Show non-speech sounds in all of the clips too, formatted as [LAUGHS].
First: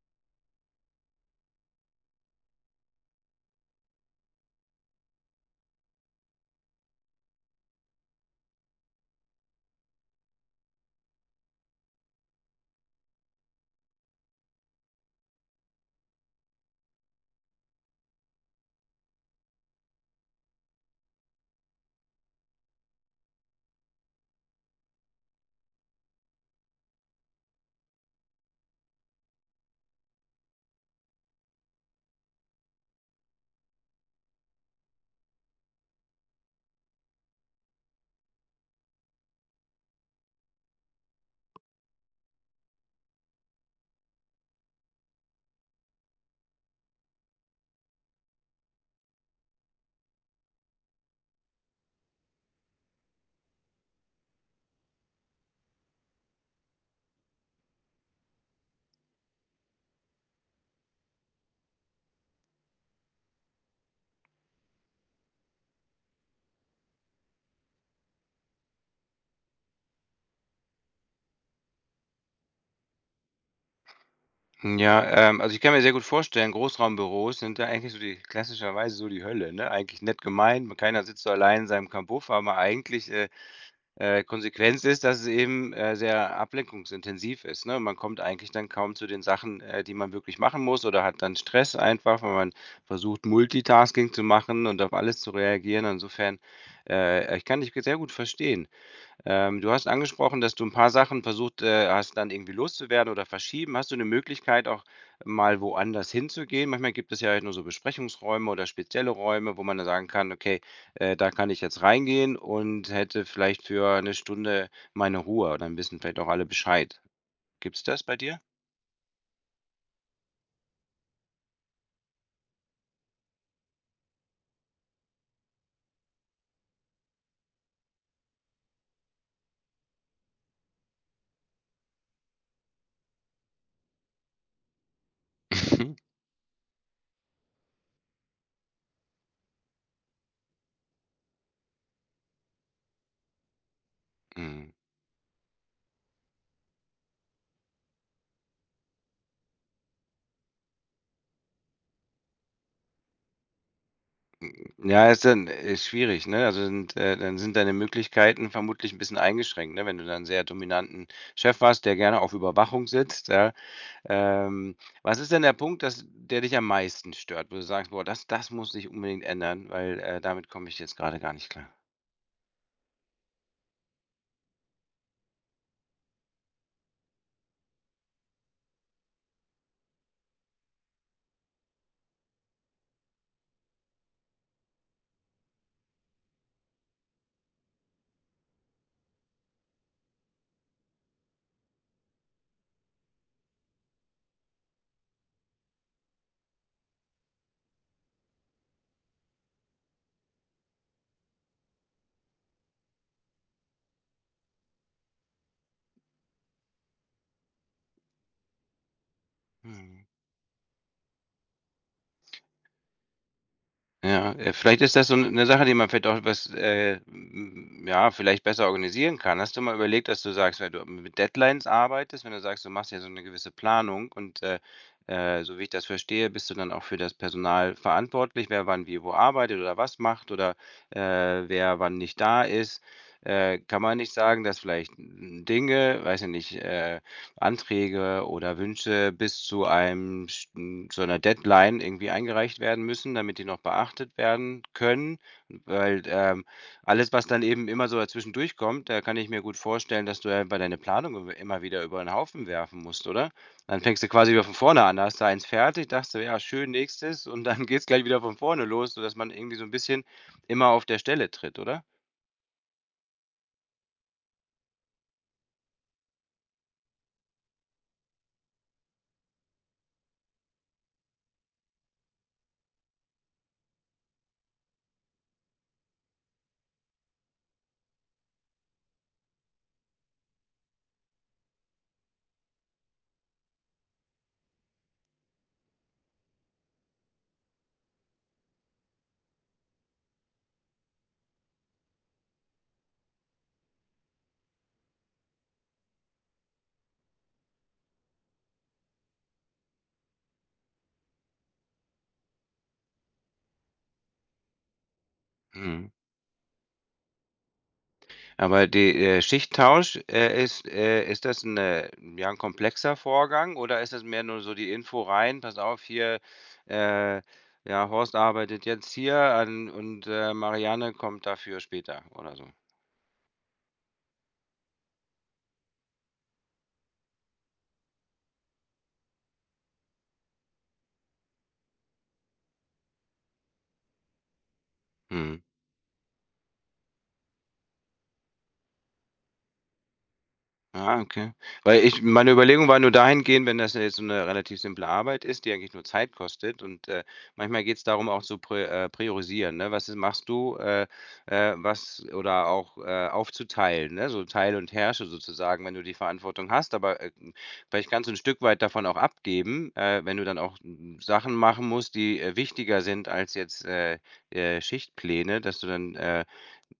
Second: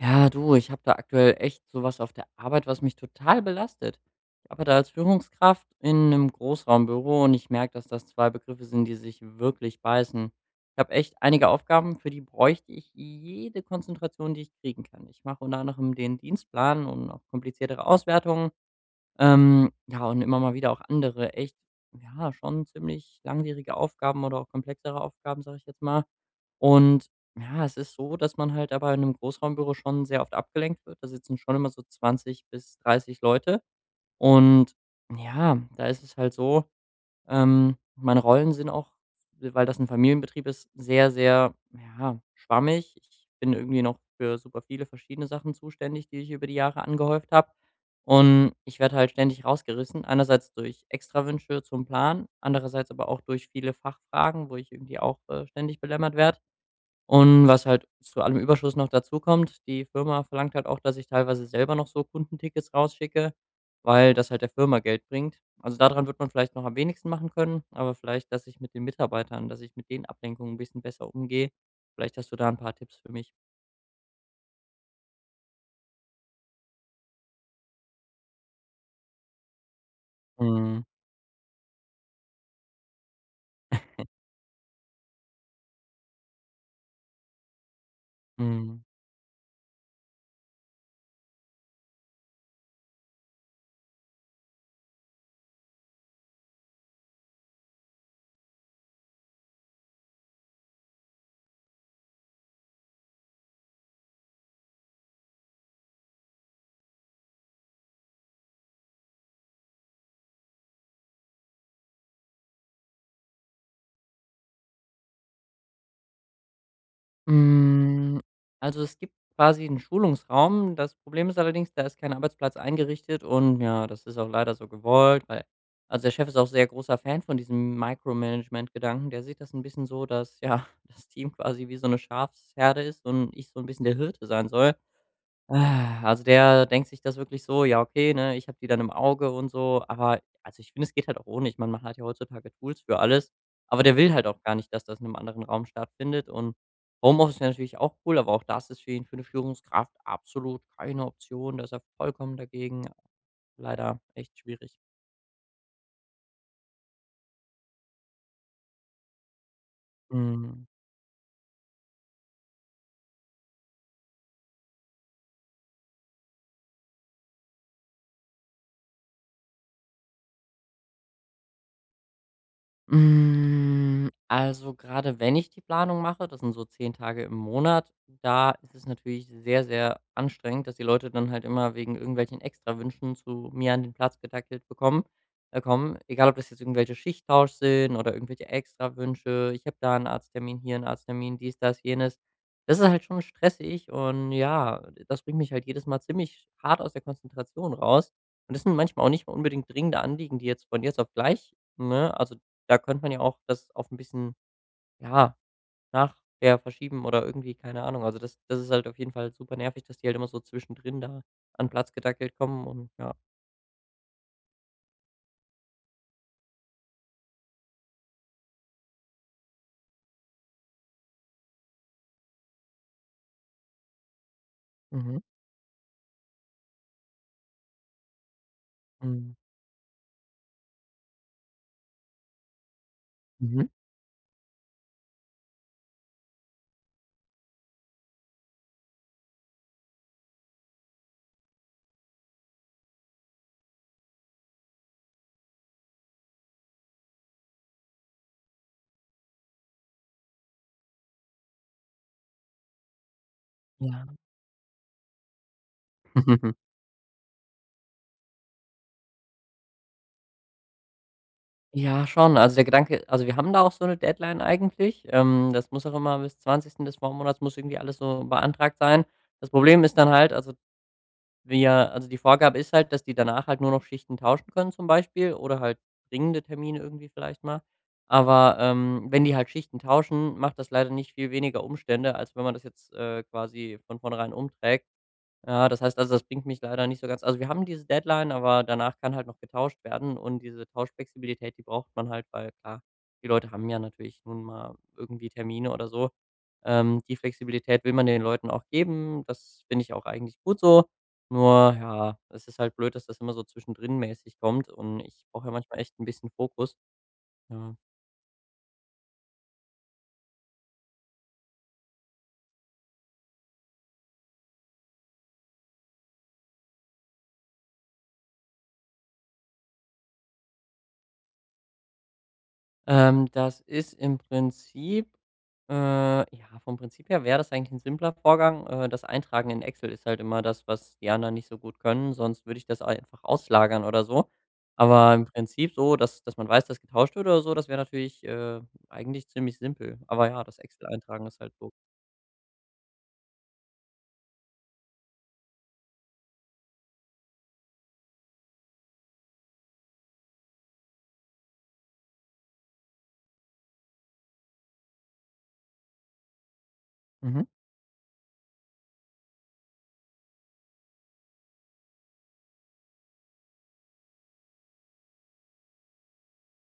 Ja, du, ich habe da aktuell echt sowas auf der Arbeit, was mich total belastet. Ich arbeite als Führungskraft in einem Großraumbüro und ich merke, dass das 2 Begriffe sind, die sich wirklich beißen. Ich habe echt einige Aufgaben, für die bräuchte ich jede Konzentration, die ich kriegen kann. Ich mache unter anderem den Dienstplan und auch kompliziertere Auswertungen, ja, und immer mal wieder auch andere echt, ja, schon ziemlich langwierige Aufgaben oder auch komplexere Aufgaben, sage ich jetzt mal. Und ja, es ist so, dass man halt aber in einem Großraumbüro schon sehr oft abgelenkt wird. Da sitzen schon immer so 20 bis 30 Leute. Und ja, da ist es halt so, meine Rollen sind auch, weil das ein Familienbetrieb ist, sehr, sehr, ja, schwammig. Ich bin irgendwie noch für super viele verschiedene Sachen zuständig, die ich über die Jahre angehäuft habe. Und ich werde halt ständig rausgerissen, einerseits durch Extrawünsche zum Plan, andererseits aber auch durch viele Fachfragen, wo ich irgendwie auch, ständig belämmert werde. Und was halt zu allem Überschuss noch dazu kommt, die Firma verlangt halt auch, dass ich teilweise selber noch so Kundentickets rausschicke, weil das halt der Firma Geld bringt. Also daran wird man vielleicht noch am wenigsten machen können, aber vielleicht, dass ich mit den Mitarbeitern, dass ich mit den Ablenkungen ein bisschen besser umgehe. Vielleicht hast du da ein paar Tipps für mich. Hm, ja, also ich kann mir sehr gut vorstellen, Großraumbüros sind da eigentlich so die klassischerweise so die Hölle, ne? Eigentlich nett gemeint, Mhm. keiner sitzt so allein in seinem Kabuff, aber eigentlich Konsequenz ist, dass es eben sehr ablenkungsintensiv ist, ne? Man kommt eigentlich dann Mhm. kaum zu den Sachen, die man wirklich machen muss oder hat dann Stress einfach, weil man versucht, Multitasking zu machen und auf alles zu reagieren. Insofern, ich kann dich sehr gut verstehen. Du hast angesprochen, dass du ein paar Sachen versucht, hast dann irgendwie loszuwerden oder verschieben. Hast du eine Möglichkeit, auch mal woanders hinzugehen? Manchmal gibt es ja halt nur so Besprechungsräume oder spezielle Räume, wo man dann sagen kann: „Okay, da kann ich jetzt reingehen und hätte vielleicht für eine Stunde meine Ruhe.“ Dann wissen vielleicht auch alle Bescheid. Gibt's das bei Hm, dir? [LAUGHS] also, es gibt quasi einen Schulungsraum. Das Problem ist allerdings, da ist kein Arbeitsplatz eingerichtet und ja, das ist auch leider so gewollt, weil also, der Chef ist auch sehr großer Fan von diesem Micromanagement-Gedanken. Der sieht das ein bisschen so, dass, ja, [LAUGHS] das Team quasi wie so eine Schafsherde ist und ich so ein bisschen der Hirte sein soll. Mhm. Ah, also, der denkt sich das wirklich so: „Ja, okay, ne, ich habe die dann im Auge und so.“ Aber also, ich finde, es geht halt auch ohne. Ich meine, man hat ja heutzutage Tools für alles, aber der will halt auch gar Mhm. nicht, dass das in einem anderen Raum stattfindet. Und Homeoffice wäre natürlich auch cool, aber auch das ist für ihn für eine Führungskraft absolut keine Option. Da ist er vollkommen dagegen. Leider echt schwierig. Ja, ist dann ist schwierig, ne? Also, sind deine Möglichkeiten vermutlich ein bisschen eingeschränkt, ne? Wenn du dann 'n sehr Mhm. dominanten Chef hast, der gerne auf Überwachung sitzt, ja. Ähm, Was ist denn der Punkt, dass der dich am meisten stört, wo du sagst: „Boah, das muss sich unbedingt ändern, weil, damit komme ich jetzt gerade gar nicht klar?“ Hm, also gerade wenn ich die Planung mache, das sind so 10 Tage im Monat, da ist es natürlich sehr, sehr anstrengend, dass die Leute dann halt immer wegen irgendwelchen Extrawünschen zu mir an den Platz getackelt bekommen kommen. Egal, ob das jetzt irgendwelche Schichttausch sind oder irgendwelche Extrawünsche. Ich habe da einen Arzttermin, hier einen Arzttermin, dies, das, jenes. Das ist halt schon stressig und ja, das bringt mich halt jedes Mal ziemlich hart aus der Konzentration raus. Und das sind manchmal auch nicht mal unbedingt dringende Anliegen, die jetzt von jetzt auf gleich, ne also da könnte man ja auch das auf ein bisschen, ja, nachher verschieben oder irgendwie, keine Ahnung. Also, das ist halt auf jeden Fall super nervig, dass Mhm. die halt immer so zwischendrin da an Platz gedackelt kommen und ja. Ja, vielleicht ist das so 'ne Sache, die man vielleicht auch was, m m ja, vielleicht besser organisieren kann. Hast du mal überlegt, dass du sagst, weil du mit Deadlines arbeitest, wenn du sagst, du machst ja so 'ne gewisse Planung und, Mhm. So wie ich das verstehe, bist du dann auch für das Personal verantwortlich, wer wann wie wo Mhm. arbeitet oder was macht oder, äh, wer wann nicht da ist. Mhm. Kann man nicht sagen, dass vielleicht Dinge, weiß ich nicht, Anträge oder Wünsche bis zu einem sch hm, zu 'ner Deadline irgendwie eingereicht werden müssen, damit die noch beachtet werden können, weil, alles, was dann eben immer so dazwischen durchkommt, da kann ich mir gut vorstellen, dass du ja bei deiner Planung im immer wieder über den Haufen werfen musst, oder? Dann fängst Ja. du quasi wieder von vorne an. Da hast du eins fertig, dachtest du: „Ja, [LAUGHS] schön, nächstes“ und dann [LAUGHS] geht's gleich wieder von vorne los, sodass man irgendwie so ein bisschen immer auf der Stelle tritt, oder? Ja, schon. Also, der Gedanke also, wir haben da auch so eine Deadline eigentlich. Das muss auch immer bis 20. des Vormonats muss irgendwie alles so beantragt sein. Das Problem ist dann halt also wir also die Vorgabe ist halt, dass die danach halt nur noch Schichten tauschen können zum Beispiel oder halt dringende Termine irgendwie vielleicht mal. Aber, wenn die halt Schichten tauschen, macht das leider nicht viel weniger Umstände, als wenn man das jetzt, quasi von vornherein umträgt. Ja, das heißt also, das bringt mich leider nicht so ganz also, wir haben diese Deadline, aber danach kann halt noch getauscht werden und diese Tauschflexibilität, die braucht man halt, weil klar, die Leute haben ja natürlich nun mal irgendwie Termine oder so. Die Flexibilität will man den Leuten auch geben. Das finde ich auch eigentlich gut so. Nur ja, es ist halt blöd, dass das immer so zwischendrin mäßig kommt und ich brauche ja manchmal Mhm. echt ein bisschen Fokus. Ja. Aber die, Schichttausch, ist das 'n, ja, 'n komplexer Vorgang oder ist das mehr nur so die Info rein: „Pass auf, hier, äh, ja, Horst arbeitet jetzt hier an und, Marianne kommt dafür später“ oder so? Das ist im Prinzip ja, vom Prinzip her wäre das eigentlich ein simpler Vorgang. Das Eintragen in Excel ist halt immer das, was die anderen nicht so gut können, sonst würde ich das einfach auslagern oder so. Aber im Mhm. Prinzip so, dass man weiß, dass getauscht wird oder so, das wäre natürlich, eigentlich ziemlich simpel. Aber ja, das Ah, Excel-Eintragen okay. ist halt so. Weil ich meine Überlegung war nur dahingehend, wenn das ja jetzt so eine relativ simple Arbeit ist, die eigentlich nur Zeit kostet und, manchmal geht es darum, auch zu prä priorisieren, ne? Was ist, machst du, was oder auch, aufzuteilen, ne? So teile und herrsche sozusagen, wenn du die Verantwortung hast, aber, Mhm. vielleicht kannst du 'n Stück weit davon auch abgeben, wenn du dann auch, Sachen machen musst, die, wichtiger sind als jetzt, Schichtpläne, dass du dann,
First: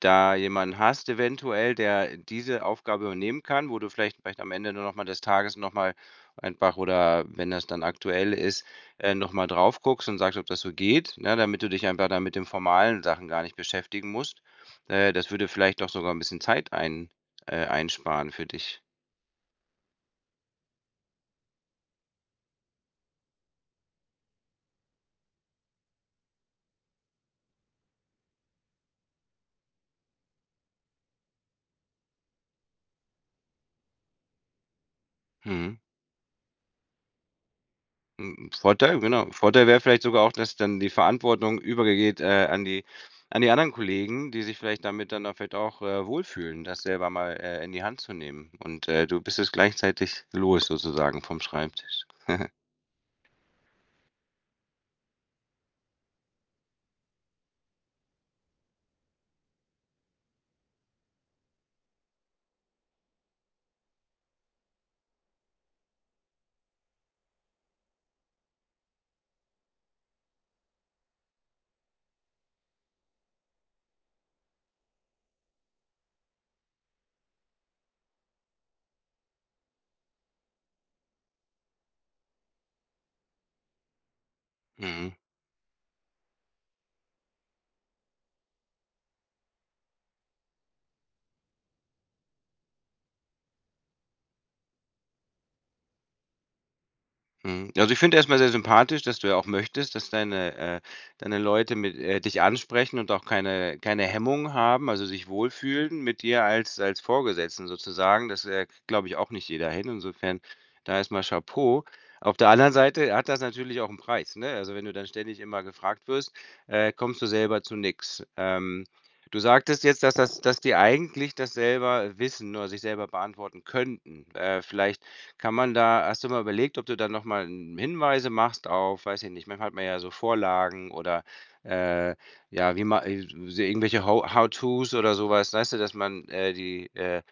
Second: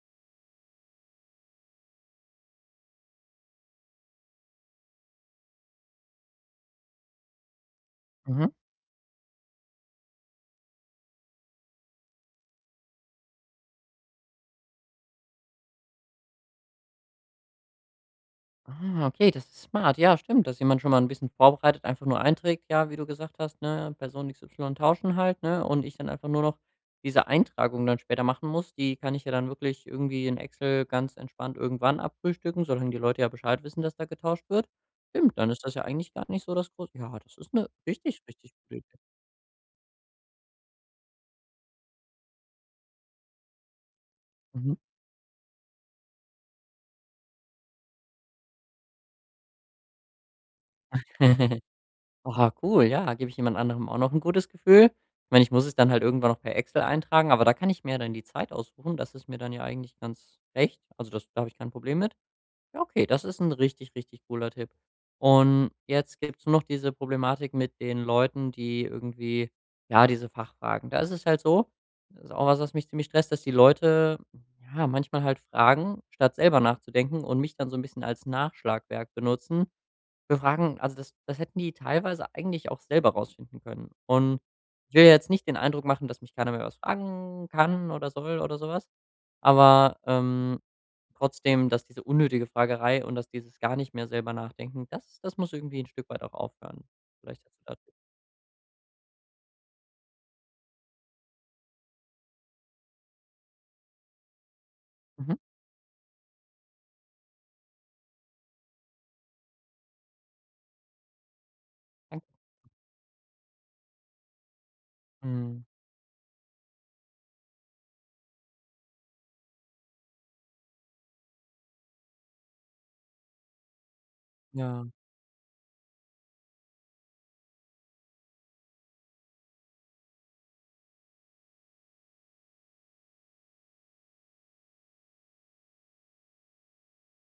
da jemanden hast eventuell, der diese Aufgabe übernehmen kann, wo du vielleicht am Ende nur noch mal des Tages noch mal einfach oder wenn das dann aktuell Mhm. ist, noch mal drauf guckst und sagst, ob das so geht, ne, damit du dich einfach dann mit den formalen Sachen gar nicht beschäftigen musst. Das würde vielleicht doch sogar ein bisschen Zeit einsparen für dich. Ah, okay, das ist smart. Ja, stimmt, dass jemand schon mal ein bisschen vorbereitet einfach nur einträgt, ja, wie du gesagt hast, ne, Person XY tauschen halt, ne, und ich dann einfach nur noch diese Eintragung dann später machen muss. Die kann ich ja dann wirklich irgendwie in Excel ganz entspannt irgendwann abfrühstücken, solange die Leute ja Bescheid wissen, dass da getauscht wird. Stimmt, dann ist das Mhm. ja eigentlich gar nicht so das große. Ja, das ist eine richtig, Hm, richtig gute Idee. Vorteil, genau. Vorteil wäre vielleicht sogar auch, dass dann die Verantwortung übergeht, an die anderen Kollegen, die sich Mhm. vielleicht damit dann da vielleicht auch, wohlfühlen, das selber mal, in die Hand zu nehmen. Und, du bist es gleichzeitig los sozusagen vom [LAUGHS] Schreibtisch. Aha, [LAUGHS] cool, ja, gebe ich jemand anderem auch noch ein gutes Gefühl. Ich meine, ich muss es dann halt irgendwann noch per Excel eintragen, aber da kann ich mir ja dann die Zeit aussuchen. Das ist mir dann ja eigentlich ganz recht. Also, das da habe ich kein Problem mit. Ja, okay, das ist ein richtig, richtig cooler Tipp. Und jetzt gibt's nur noch diese Problematik mit den Leuten, die irgendwie ja, diese Fachfragen. Da ist es halt so das ist auch was, was mich ziemlich stresst, dass die Leute, ja, manchmal halt fragen, statt selber nachzudenken und mich dann so ein bisschen als Nachschlagwerk benutzen für fragen, also, das hätten die teilweise eigentlich auch selber rausfinden können. Und ich will ja Mhm. jetzt nicht den Eindruck machen, dass mich keiner mehr was fragen kann oder soll oder sowas. Aber, trotzdem, dass diese unnötige Fragerei und dass dieses gar nicht mehr selber nachdenken, das muss irgendwie ein Stück weit auch aufhören. Vielleicht hast du Mhm. da Also, ich finde erst mal sehr sympathisch, dass du ja auch möchtest, dass deine deine Leute mit dich ansprechen und auch keine Hemmung haben, also, sich mhm, wohlfühlen mit dir als als Vorgesetzten sozusagen. Das, glaube ich, auch nicht jeder hin. Insofern da erst mal Chapeau. danke. Auf der anderen Seite hat das natürlich auch einen Preis, ne? Also, wenn du dann ständig Mhm, immer gefragt wirst, kommst du selber zu nichts. Du sagtest jetzt, dass das dass die eigentlich das selber wissen oder sich selber beantworten könnten. Ja. Vielleicht kann man da hast du mal überlegt, ob du dann noch mal Hinweise machst auf weiß ich nicht, manchmal hat man ja so Vorlagen oder, äh, ja, wie ma so irgendwelche How-Tos oder so was, weißt du, dass man, die,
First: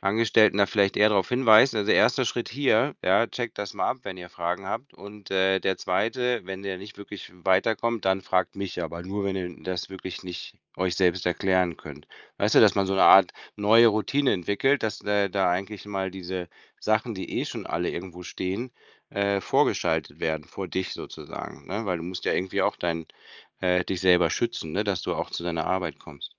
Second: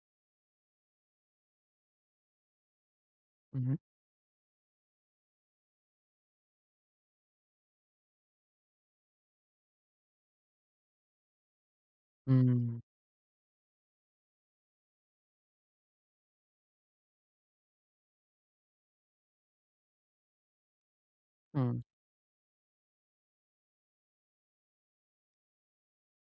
Angestellten da vielleicht eher darauf hinweisen. Also, erster Schritt hier, ja, checkt Mhm. das mal ab, wenn ihr Fragen habt. Und, der zweite, wenn ihr nicht wirklich weiterkommt, dann fragt mich, ja, aber nur, wenn ihr das wirklich nicht euch selbst erklären könnt. Weißt du, dass Mhm. man so eine Art neue Routine entwickelt, dass, da eigentlich mal diese Sachen, die eh schon alle irgendwo stehen, vorgeschaltet werden, vor dich sozusagen, Mhm. ne? Weil du musst ja irgendwie auch dein dich selber schützen, ne, dass du auch zu deiner Arbeit kommst.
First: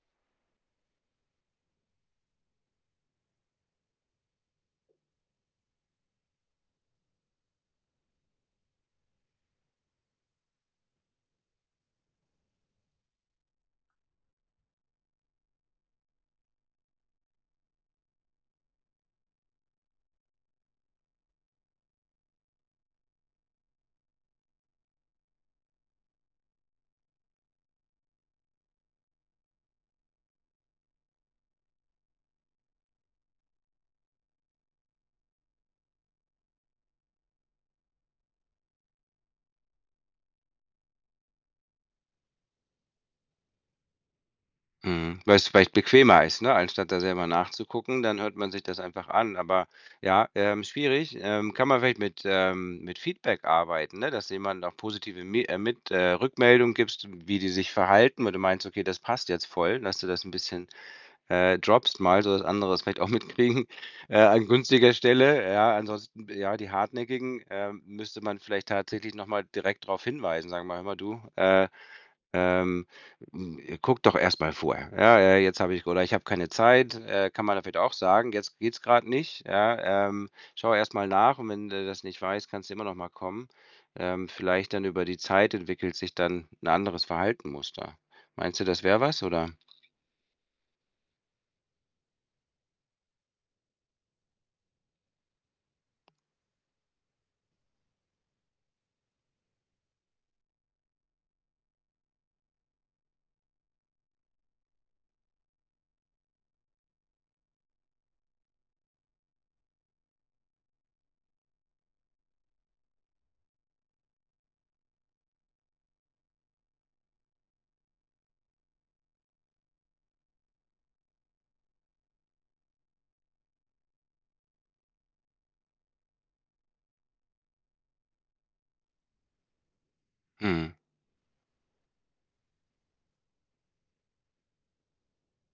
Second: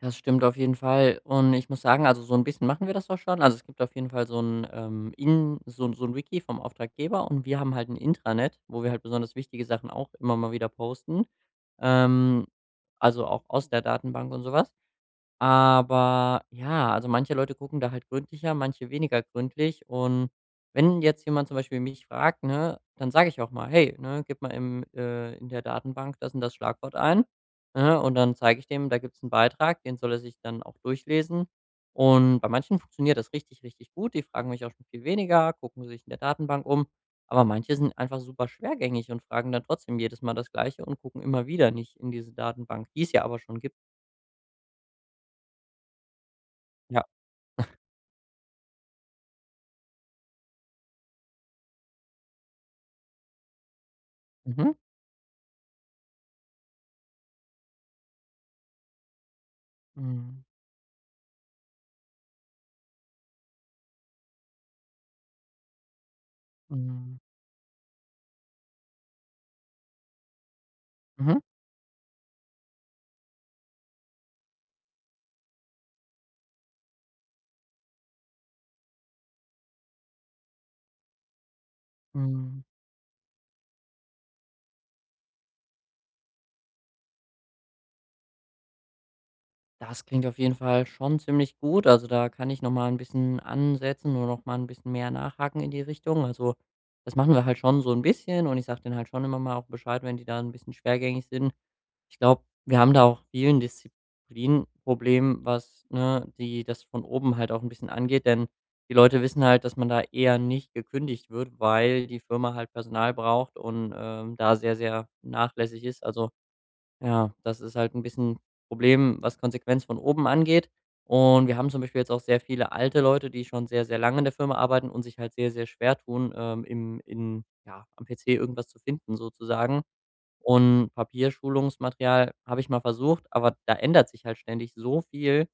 Das stimmt auf jeden Fall. Und ich muss sagen, also so ein bisschen machen wir das auch schon. Also, es gibt auf jeden Fall so ein in so ein Wiki vom Auftraggeber und wir haben halt ein Intranet, wo wir halt besonders wichtige Sachen auch immer mal wieder posten, ähm, also auch aus der Datenbank und sowas. Aber ja, also manche Leute gucken da halt gründlicher, manche weniger gründlich. Und wenn jetzt jemand zum Beispiel mich fragt, ne, dann sage ich auch mal, hey, ne, gib mal im, in der Datenbank das und das Schlagwort ein. Ne, und dann zeige ich dem, da gibt es einen Beitrag, den soll er sich dann auch durchlesen. Und bei manchen funktioniert das richtig, richtig gut. Die fragen mich auch schon viel weniger, gucken sich in der Datenbank um. Aber manche sind einfach super schwergängig und fragen dann trotzdem jedes Mal das Gleiche und gucken immer wieder nicht in diese Datenbank, die es ja aber schon gibt. Mhm, weil es vielleicht bequemer ist, ne? Anstatt da Ja. selber nachzugucken, dann hört man sich das einfach an. Aber ja, schwierig. Kann man vielleicht mit Feedback arbeiten, ne? Dass jemand Mhm. auch positive Mi mit Rückmeldung gibst, wie die sich verhalten, weil du meinst: „Okay, das passt jetzt voll“, dass du das ein Mhm. bisschen, droppst mal, sodass andere es vielleicht auch mitkriegen, [LAUGHS] an günstiger Stelle. Ja, ansonsten, ja, die Mhm. Hartnäckigen, müsste man vielleicht tatsächlich noch mal direkt darauf hinweisen. Sagen: wir „Mal, hör mal du, Mhm. Ähm, guckt doch erstmal mal vorher. Ja, jetzt habe ich oder ich habe keine Zeit, kann man da vielleicht auch sagen. Jetzt geht's gerade nicht, ja, schau erstmal nach und wenn du das nicht weißt, Mhm. kannst du immer noch mal kommen. Vielleicht dann über die Zeit entwickelt sich dann ein anderes Verhaltensmuster. Meinst du, das wäre was, oder? Das klingt auf jeden Fall schon ziemlich gut. Also, da kann ich noch mal 'n bisschen ansetzen und noch mal 'n bisschen mehr nachhaken in die Richtung. Also, das machen wir halt schon so ein bisschen und ich sage denen halt schon immer mal auch Bescheid, wenn die da ein bisschen schwergängig sind. Ich glaube, wir haben da auch vielen Disziplinproblem, was, ne, die das von oben halt auch ein bisschen angeht, denn die Leute wissen halt, dass man da eher nicht gekündigt wird, weil die Firma halt Personal braucht und, da sehr, sehr nachlässig ist. Also ja, das ist halt ein bisschen ein Problem, was Konsequenz von oben angeht. Und wir haben zum Beispiel jetzt auch sehr viele alte Leute, die schon sehr, sehr lange in der Firma arbeiten und sich halt sehr, sehr schwer tun, im in ja, am PC irgendwas zu finden sozusagen. Mhm. Und Papierschulungsmaterial habe ich mal versucht, aber da ändert sich halt ständig so viel,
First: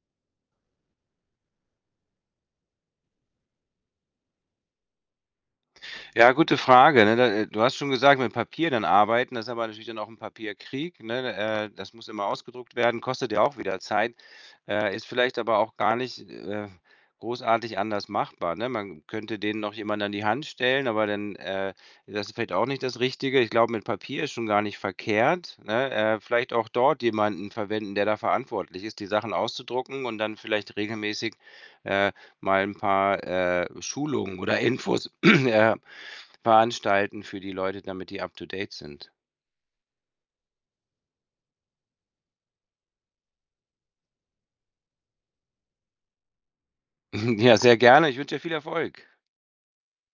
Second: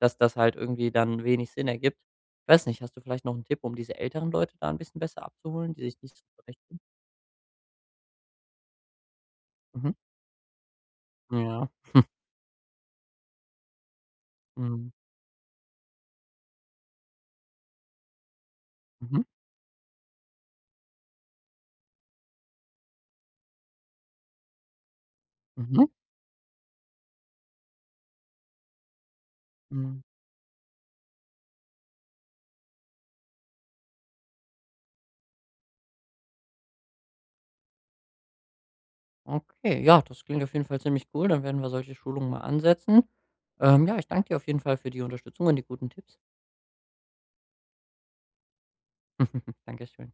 dass das halt irgendwie dann wenig Sinn ergibt. Ich weiß nicht, hast du vielleicht noch einen Tipp, um diese älteren Leute da ein bisschen besser abzuholen, die sich nicht so Ja, gute zurechtfinden? Frage, ne? Da, du hast schon gesagt, mit Papier dann arbeiten, das ist aber natürlich Mhm. dann auch ein Papierkrieg, ne? Ja. Das muss immer ausgedruckt werden, kostet ja auch wieder Zeit, Mhm. Ist vielleicht aber auch gar nicht, großartig anders machbar, ne? Man Mhm. könnte denen noch jemand an die Hand stellen, aber dann, das ist vielleicht auch nicht das Richtige. Ich glaube, mit Papier ist schon gar nicht verkehrt, Mhm. ne? Vielleicht auch dort jemanden verwenden, der da verantwortlich ist, die Sachen Mhm. auszudrucken und dann vielleicht regelmäßig, äh mal 'n paar, Schulungen oder Infos, [CLEARS THROAT] veranstalten für die Leute, damit die up to date sind. Okay, ja, das klingt auf jeden Fall ziemlich cool. Dann werden wir solche Schulungen mal ansetzen. Ja, ich danke dir auf jeden Fall für die Unterstützung und die guten Tipps. [LAUGHS] Ja, sehr gerne. Ich wünsche dir viel Erfolg. [LAUGHS] Dankeschön.